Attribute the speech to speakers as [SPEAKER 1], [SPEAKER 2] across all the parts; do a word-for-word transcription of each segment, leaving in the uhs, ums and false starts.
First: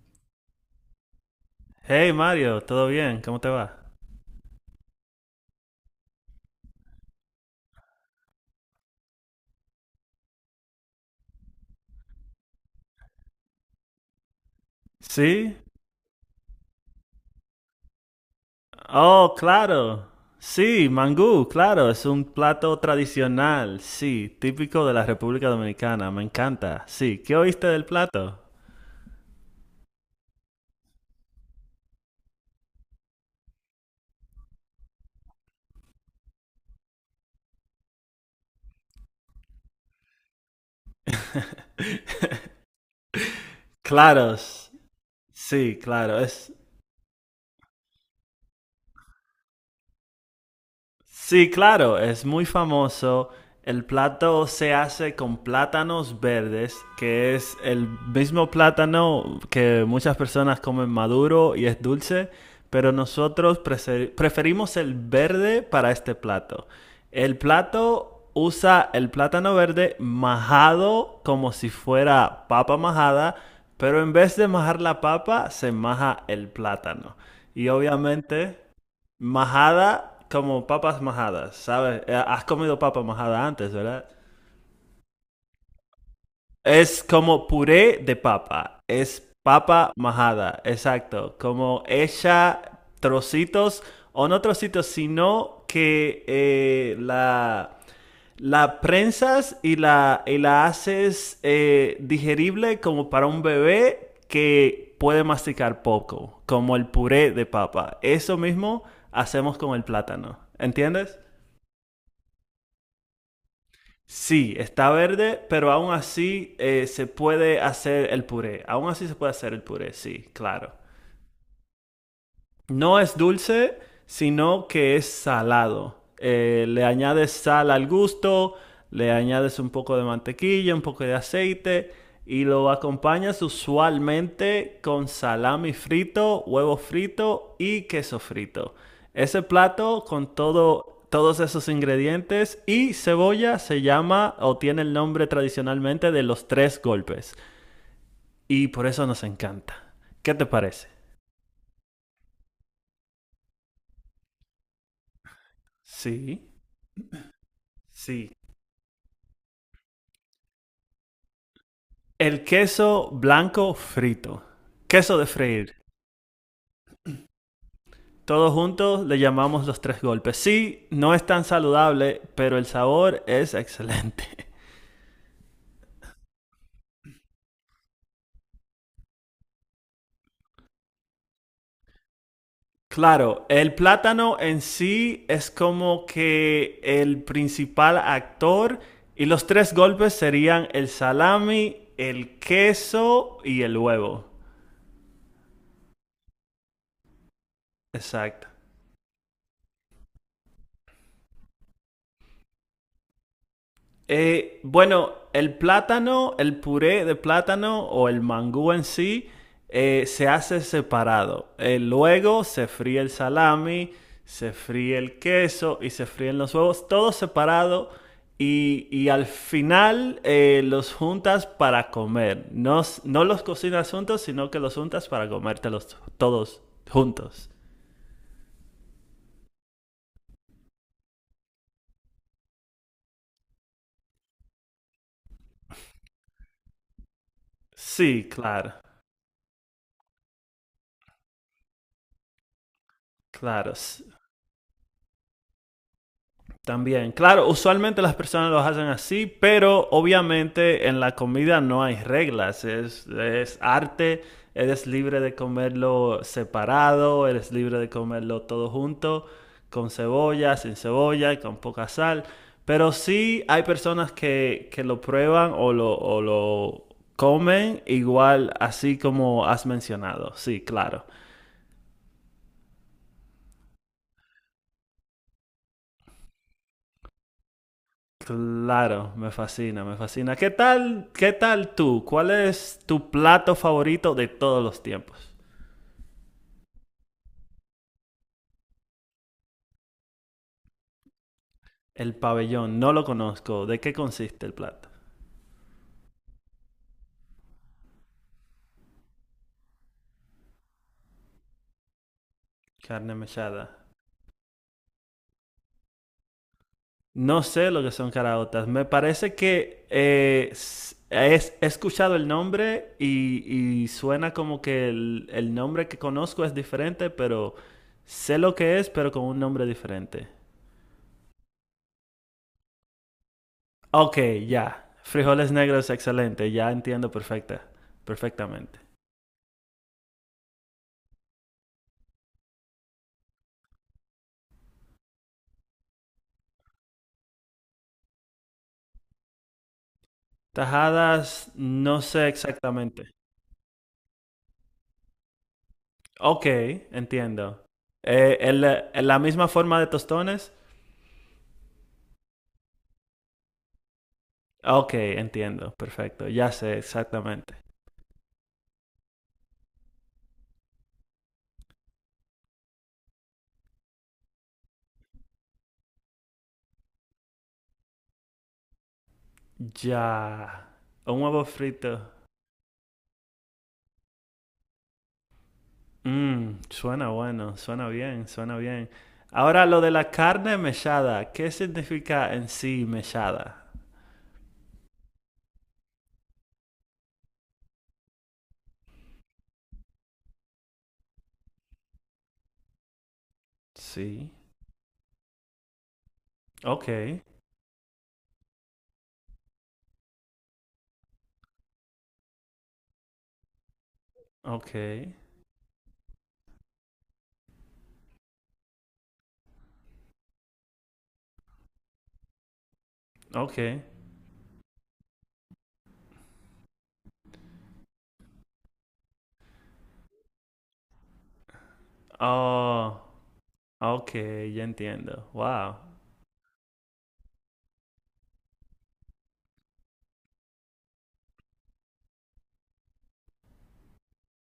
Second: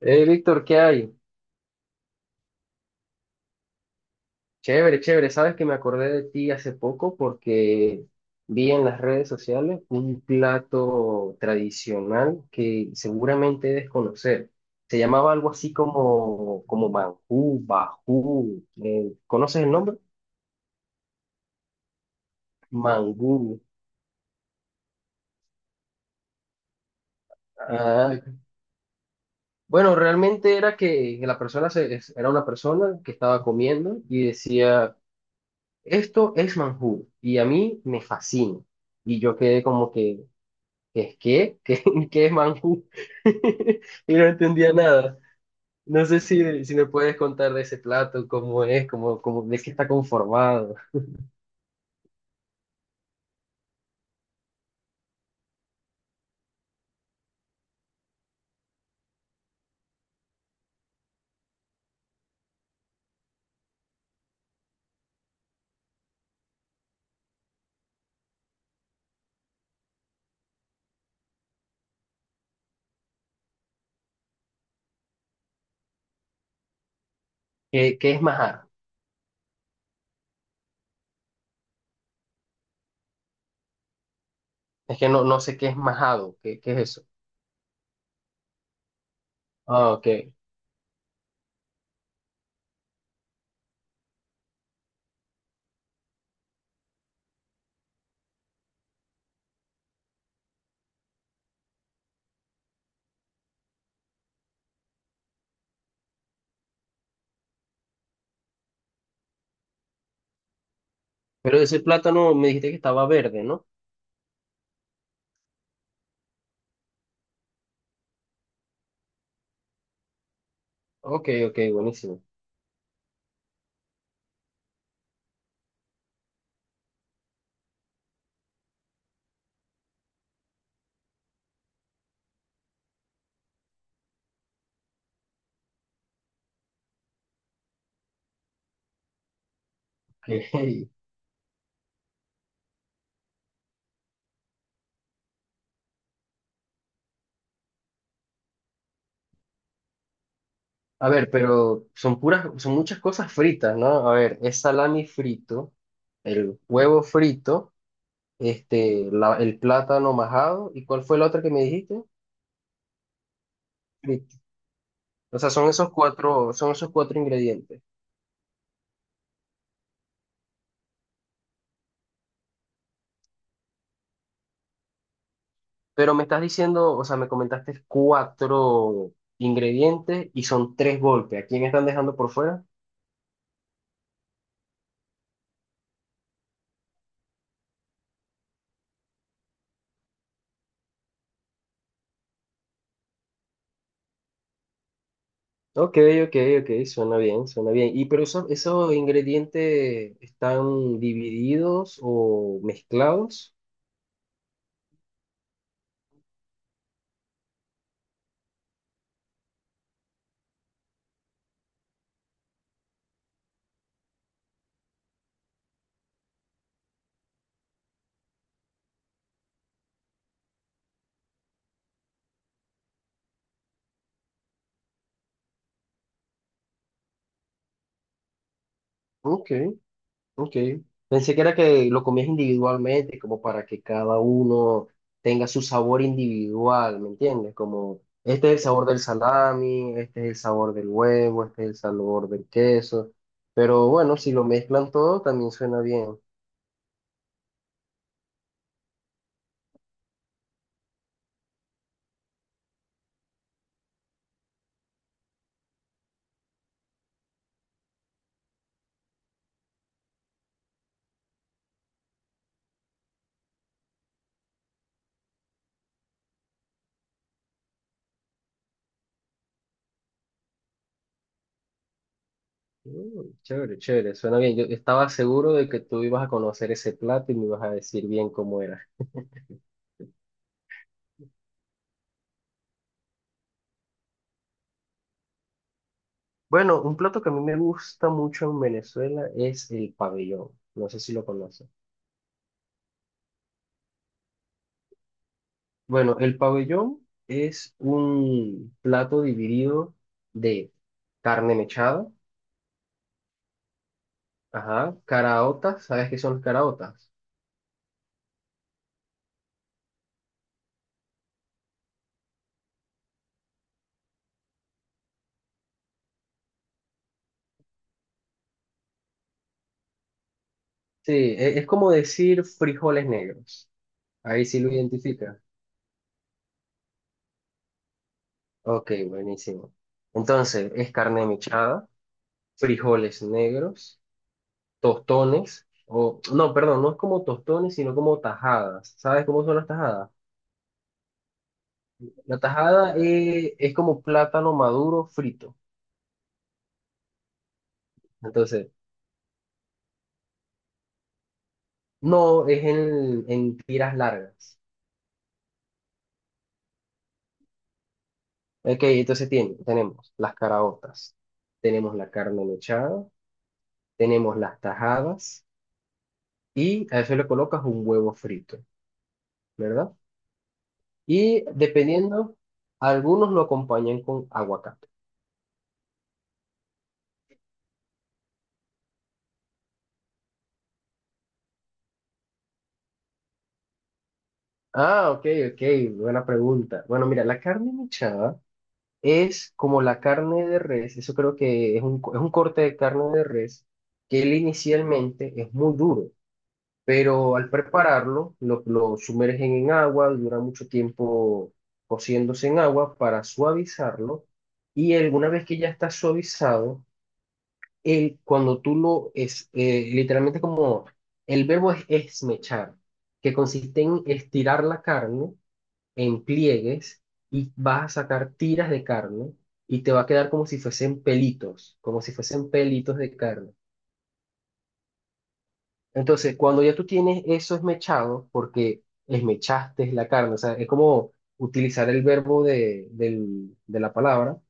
[SPEAKER 1] Hey, Víctor, ¿qué hay?
[SPEAKER 2] Hey Mario, ¿todo bien? ¿Cómo te va?
[SPEAKER 1] Chévere, chévere. Sabes que me acordé de ti hace poco porque vi en las redes sociales un plato tradicional que seguramente debes conocer. Se llamaba algo
[SPEAKER 2] Sí.
[SPEAKER 1] así como, como mangú, bajú. Eh,
[SPEAKER 2] Oh,
[SPEAKER 1] ¿conoces el nombre?
[SPEAKER 2] claro. Sí, mangú, claro, es un plato
[SPEAKER 1] Mangú.
[SPEAKER 2] tradicional, sí, típico de la República Dominicana, me encanta. Sí, ¿qué oíste del
[SPEAKER 1] Ah,
[SPEAKER 2] plato?
[SPEAKER 1] bueno, realmente era que la persona se- es- era una persona que estaba comiendo y decía, esto es mangú y a mí me fascina. Y yo quedé como que, ¿qué, qué? ¿Qué, qué es Manjú? Y no entendía
[SPEAKER 2] Claros,
[SPEAKER 1] nada.
[SPEAKER 2] sí,
[SPEAKER 1] No
[SPEAKER 2] claro,
[SPEAKER 1] sé
[SPEAKER 2] es,
[SPEAKER 1] si, si me puedes contar de ese plato, cómo es, cómo, cómo, de qué está conformado.
[SPEAKER 2] sí, claro, es muy famoso. El plato se hace con plátanos verdes, que es el mismo plátano que muchas personas comen maduro y es dulce, pero nosotros prese- preferimos el verde para este plato. El plato usa el plátano verde majado como si fuera papa majada, pero en vez de majar la papa, se maja el plátano. Y
[SPEAKER 1] ¿Qué, qué es
[SPEAKER 2] obviamente
[SPEAKER 1] majado?
[SPEAKER 2] majada como papas majadas, ¿sabes? Eh, Has comido papa majada antes, ¿verdad?
[SPEAKER 1] Es que no, no sé qué es majado. ¿Qué, qué es
[SPEAKER 2] Es
[SPEAKER 1] eso?
[SPEAKER 2] como puré de papa, es papa
[SPEAKER 1] Ah, ok.
[SPEAKER 2] majada, exacto, como hecha trocitos, o no trocitos, sino que eh, la, la prensas y la, y la haces eh, digerible como para un bebé que puede masticar poco, como el puré de papa. Eso mismo hacemos con el plátano, ¿entiendes?
[SPEAKER 1] Pero ese plátano me dijiste que estaba verde, ¿no?
[SPEAKER 2] Sí, está verde, pero aún así eh, se puede hacer el puré. Aún así se puede hacer el puré, sí, claro.
[SPEAKER 1] Ok, ok, buenísimo.
[SPEAKER 2] No es dulce, sino que es salado. Eh, le añades sal al gusto, le añades un poco de mantequilla, un poco de aceite y lo acompañas usualmente con salami frito, huevo frito y queso frito. Ese plato con
[SPEAKER 1] Ok.
[SPEAKER 2] todo, todos esos ingredientes y cebolla se llama o tiene el nombre tradicionalmente de los tres golpes y por eso nos encanta. ¿Qué te parece?
[SPEAKER 1] A ver, pero son puras, son muchas cosas fritas, ¿no? A ver, es salami frito,
[SPEAKER 2] Sí,
[SPEAKER 1] el huevo frito,
[SPEAKER 2] sí.
[SPEAKER 1] este, la- el plátano majado, ¿y cuál fue la otra que me dijiste?
[SPEAKER 2] El queso blanco
[SPEAKER 1] Listo.
[SPEAKER 2] frito. Queso de
[SPEAKER 1] O sea, son
[SPEAKER 2] freír.
[SPEAKER 1] esos cuatro, son esos cuatro ingredientes.
[SPEAKER 2] Todos juntos le llamamos los tres golpes. Sí, no es tan saludable, pero el sabor es excelente.
[SPEAKER 1] Pero me estás diciendo, o sea, me comentaste cuatro ingredientes y son tres golpes. ¿A quién están dejando por fuera?
[SPEAKER 2] Claro, el plátano en sí es como que el principal actor y los tres golpes serían el salami, el queso y el huevo.
[SPEAKER 1] Ok, ok, ok, suena bien, suena bien. ¿Y pero
[SPEAKER 2] Exacto.
[SPEAKER 1] esos, esos ingredientes están divididos o mezclados?
[SPEAKER 2] Eh, bueno, el plátano, el puré de plátano o el mangú en sí eh, se hace separado. Eh, luego se fríe el salami, se fríe el queso y se fríen los huevos, todo separado. Y, y al final eh, los juntas para comer. No, s- no los cocinas juntos, sino que los juntas para comértelos todos juntos.
[SPEAKER 1] Ok. Ok. Pensé que era que lo comías individualmente, como para que cada uno tenga su sabor individual, ¿me entiendes? Como
[SPEAKER 2] Sí,
[SPEAKER 1] este es el
[SPEAKER 2] claro,
[SPEAKER 1] sabor del salami, este es el sabor del huevo, este es el sabor del queso.
[SPEAKER 2] claro.
[SPEAKER 1] Pero bueno, si lo mezclan todo, también suena bien.
[SPEAKER 2] También, claro, usualmente las personas lo hacen así, pero obviamente en la comida no hay reglas, es, es arte, eres libre de comerlo separado, eres libre de comerlo todo junto, con cebolla, sin cebolla, con poca sal, pero sí hay personas que, que lo prueban o lo, o lo comen igual así como has mencionado, sí, claro.
[SPEAKER 1] Mm, chévere, chévere, suena bien. Yo estaba seguro de que tú ibas a conocer ese plato y me ibas a decir bien cómo era.
[SPEAKER 2] Claro, me fascina, me fascina. ¿Qué tal, qué tal tú? ¿Cuál es tu plato favorito de todos los tiempos?
[SPEAKER 1] Bueno, un plato que a mí me gusta mucho en Venezuela es el pabellón. No sé si lo conoces.
[SPEAKER 2] El pabellón, no lo conozco. ¿De qué consiste el plato?
[SPEAKER 1] Bueno, el pabellón es un plato dividido de carne mechada,
[SPEAKER 2] Carne mechada.
[SPEAKER 1] ajá, caraotas, ¿sabes qué son las caraotas?
[SPEAKER 2] No sé lo que son caraotas. Me parece que eh, s- es- he escuchado el nombre y, y suena como que el, el nombre que conozco es diferente, pero sé lo que es, pero con un nombre diferente.
[SPEAKER 1] Sí, e- es como decir frijoles negros.
[SPEAKER 2] Ok,
[SPEAKER 1] Ahí sí lo
[SPEAKER 2] ya.
[SPEAKER 1] identifica.
[SPEAKER 2] Frijoles negros, excelente. Ya entiendo perfecta, perfectamente.
[SPEAKER 1] Ok, buenísimo. Entonces, es carne mechada, frijoles negros, tostones, o no, perdón, no es como tostones, sino como tajadas. ¿Sabes cómo son las tajadas?
[SPEAKER 2] Tajadas, no sé
[SPEAKER 1] La tajada
[SPEAKER 2] exactamente.
[SPEAKER 1] eh, es como plátano maduro frito.
[SPEAKER 2] Ok, entiendo. Eh, el-
[SPEAKER 1] Entonces,
[SPEAKER 2] el- la misma forma de tostones.
[SPEAKER 1] no, es en, en tiras largas.
[SPEAKER 2] Ok, entiendo. Perfecto. Ya sé exactamente.
[SPEAKER 1] Ok, entonces tiene- tenemos las caraotas, tenemos la carne mechada, tenemos las tajadas y a eso le colocas un huevo frito, ¿verdad?
[SPEAKER 2] Ya. Un huevo
[SPEAKER 1] Y
[SPEAKER 2] frito.
[SPEAKER 1] dependiendo, algunos lo acompañan con aguacate.
[SPEAKER 2] Mmm, suena bueno, suena bien, suena bien. Ahora lo de la carne mechada. ¿Qué significa en sí mechada?
[SPEAKER 1] Ah, ok, ok, buena pregunta. Bueno, mira, la carne mechada es como la carne de res, eso creo que es un, co- es un corte de carne de res que
[SPEAKER 2] Sí.
[SPEAKER 1] él inicialmente es muy duro,
[SPEAKER 2] Ok,
[SPEAKER 1] pero al prepararlo lo, lo sumergen en agua, dura mucho tiempo cociéndose en agua para suavizarlo,
[SPEAKER 2] ok,
[SPEAKER 1] y alguna vez que ya está suavizado, el, cuando tú lo es eh, literalmente, como el verbo es esmechar, que
[SPEAKER 2] ok.
[SPEAKER 1] consiste en estirar la carne en pliegues, y vas a sacar tiras de carne y te va a quedar como si fuesen pelitos, como si fuesen pelitos
[SPEAKER 2] Oh,
[SPEAKER 1] de carne.
[SPEAKER 2] ok, ya entiendo. Wow.
[SPEAKER 1] Entonces, cuando ya tú tienes eso esmechado, porque esmechaste la carne, o sea, es como utilizar el verbo de, del- de la palabra,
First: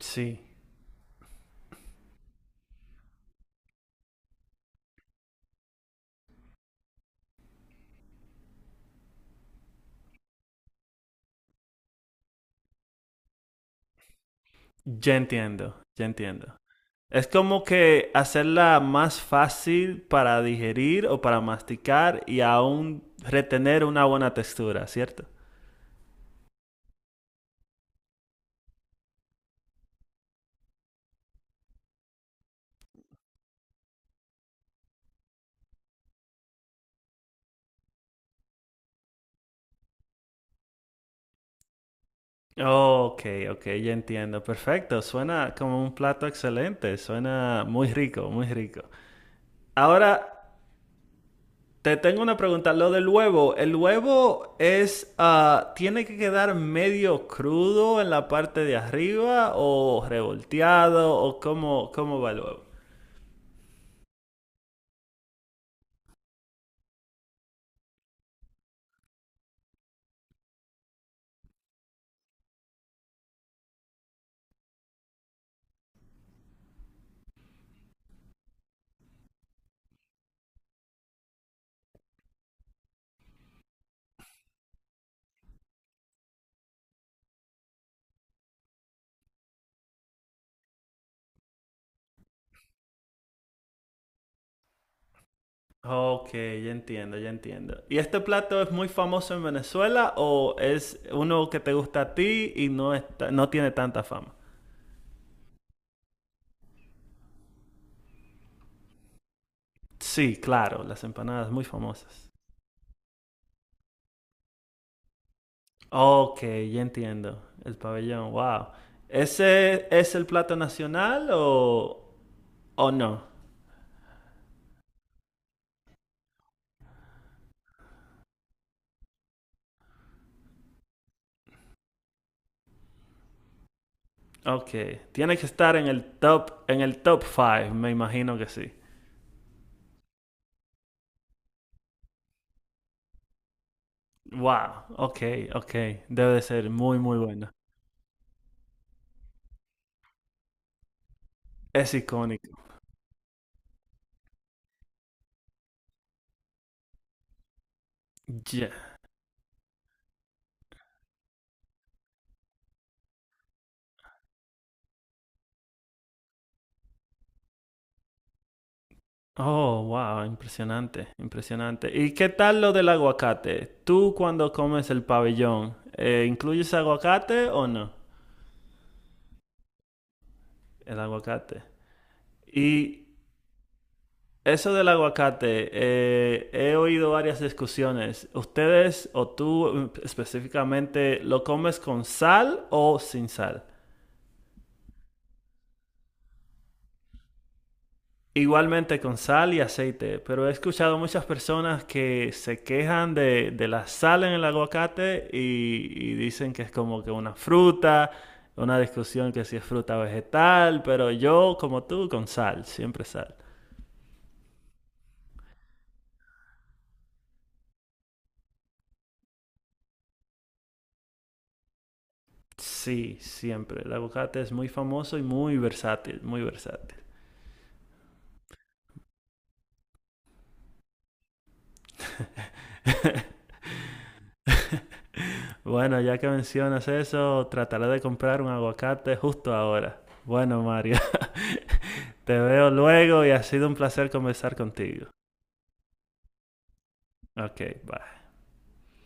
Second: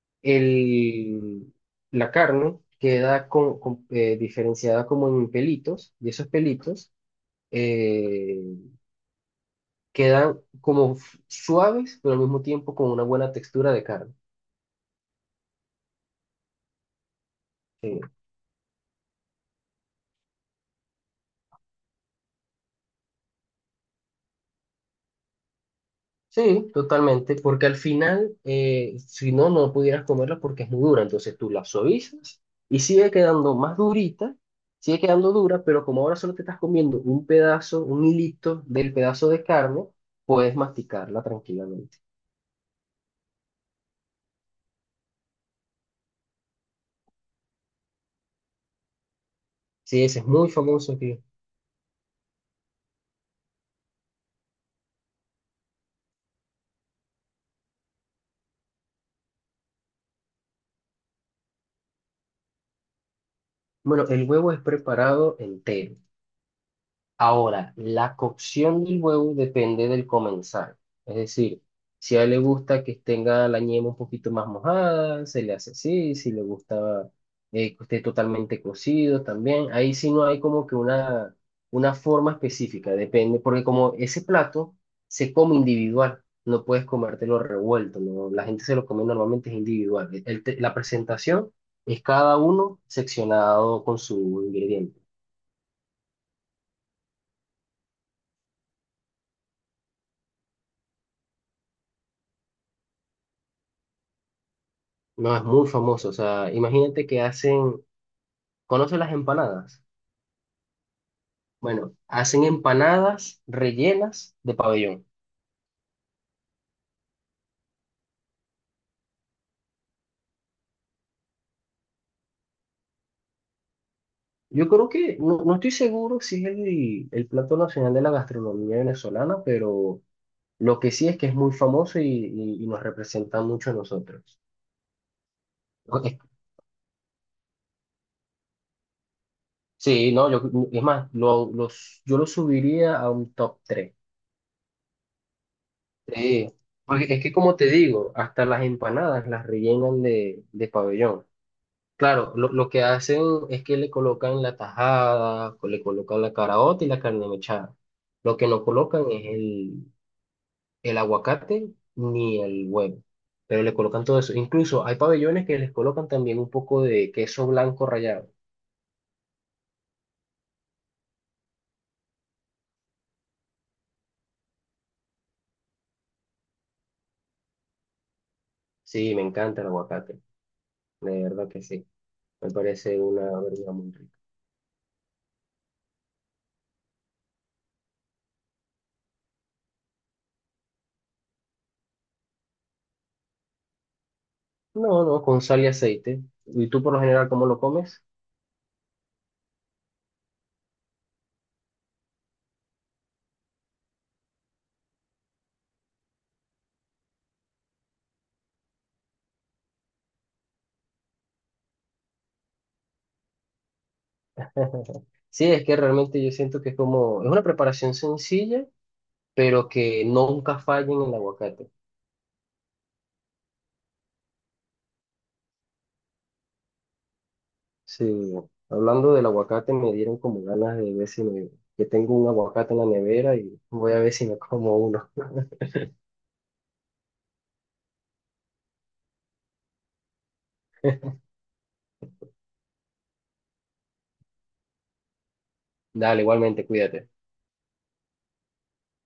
[SPEAKER 2] Sí,
[SPEAKER 1] el, la carne queda con- con- eh, diferenciada como en pelitos, y esos pelitos eh, quedan como f- suaves, pero al mismo tiempo con una buena textura de carne.
[SPEAKER 2] ya entiendo, ya entiendo. Es como
[SPEAKER 1] Sí.
[SPEAKER 2] que hacerla más fácil para digerir o para masticar y aún retener una buena textura, ¿cierto?
[SPEAKER 1] Sí, totalmente, porque al final, eh, si no, no pudieras comerla porque es muy dura. Entonces tú la suavizas y sigue quedando más durita, sigue quedando dura, pero como ahora solo te estás comiendo un pedazo, un hilito del pedazo de carne, puedes masticarla tranquilamente.
[SPEAKER 2] Oh, ok, ok, ya entiendo. Perfecto. Suena como un plato excelente. Suena muy rico, muy rico.
[SPEAKER 1] Sí, ese es muy
[SPEAKER 2] Ahora,
[SPEAKER 1] famoso aquí.
[SPEAKER 2] te tengo una pregunta, lo del huevo, ¿el huevo es, ah, tiene que quedar medio crudo en la parte de arriba o revolteado o cómo, cómo va el huevo?
[SPEAKER 1] Bueno, el huevo es preparado entero. Ahora, la cocción del huevo depende del comensal. Es decir, si a él le gusta que tenga la yema un poquito más mojada, se le hace así. Si le gusta eh, que esté totalmente cocido también. Ahí sí no hay como que una, una forma específica, depende. Porque como ese plato se come individual, no puedes comértelo revuelto, ¿no? La gente se lo come normalmente es individual. El te- la presentación es cada uno seccionado con su ingrediente.
[SPEAKER 2] Ok, ya entiendo, ya entiendo. ¿Y este plato es muy famoso en Venezuela o es uno que te gusta a ti y no está, no tiene tanta fama?
[SPEAKER 1] No, es muy famoso. O sea, imagínate que hacen, ¿conoces las empanadas?
[SPEAKER 2] Sí, claro, las empanadas muy
[SPEAKER 1] Bueno,
[SPEAKER 2] famosas.
[SPEAKER 1] hacen empanadas rellenas de pabellón.
[SPEAKER 2] Ok, ya entiendo. El pabellón, wow. ¿Ese es el plato nacional o, o no?
[SPEAKER 1] Yo creo que, no, no estoy seguro si es el, el plato nacional de la gastronomía venezolana, pero lo que sí es que es muy famoso y, y- y nos representa mucho a nosotros.
[SPEAKER 2] Ok, tiene que estar en el
[SPEAKER 1] No, es-
[SPEAKER 2] top, en el top cinco, me imagino que sí.
[SPEAKER 1] Sí, no, yo, es más, lo, los, yo lo subiría a un top tres.
[SPEAKER 2] Wow, ok, ok, debe de
[SPEAKER 1] Sí,
[SPEAKER 2] ser muy,
[SPEAKER 1] porque
[SPEAKER 2] muy
[SPEAKER 1] es que
[SPEAKER 2] buena.
[SPEAKER 1] como te digo, hasta las empanadas las rellenan de, de pabellón.
[SPEAKER 2] Es
[SPEAKER 1] Claro,
[SPEAKER 2] icónica.
[SPEAKER 1] lo, lo que hacen es que le colocan la tajada, co- le colocan la caraota y la carne mechada. Lo que no
[SPEAKER 2] Ya.
[SPEAKER 1] colocan es el, el aguacate ni el huevo, pero le colocan todo eso. Incluso hay pabellones que les colocan también un poco de queso blanco rallado.
[SPEAKER 2] Oh, wow, impresionante, impresionante. ¿Y qué tal lo del aguacate? ¿Tú cuando comes el pabellón, eh, incluyes aguacate o no?
[SPEAKER 1] Sí, me encanta el aguacate,
[SPEAKER 2] El
[SPEAKER 1] de verdad
[SPEAKER 2] aguacate.
[SPEAKER 1] que sí. Me parece
[SPEAKER 2] Y
[SPEAKER 1] una verdura muy rica.
[SPEAKER 2] eso del aguacate, eh, he oído varias discusiones. ¿Ustedes o tú mm, específicamente lo comes con sal o sin sal?
[SPEAKER 1] No, no, con sal y aceite. ¿Y tú por lo general cómo lo comes?
[SPEAKER 2] Igualmente con sal y aceite, pero he escuchado muchas personas que se quejan de, de la sal en el aguacate y, y dicen que es como que una fruta, una discusión que si es fruta o vegetal, pero yo como tú con sal, siempre sal.
[SPEAKER 1] Sí, es que realmente yo siento que es como, es una preparación sencilla pero que nunca fallen el aguacate.
[SPEAKER 2] Sí, siempre. El aguacate es muy famoso y muy versátil, muy versátil.
[SPEAKER 1] Sí, hablando del aguacate me dieron como ganas de ver si me, que tengo un aguacate en la nevera y voy a ver si me como uno.
[SPEAKER 2] Bueno, ya que mencionas eso, trataré de comprar un aguacate justo ahora. Bueno, Mario. Te veo luego y ha sido un placer conversar contigo.
[SPEAKER 1] Dale, igualmente, cuídate.
[SPEAKER 2] Ok, bye.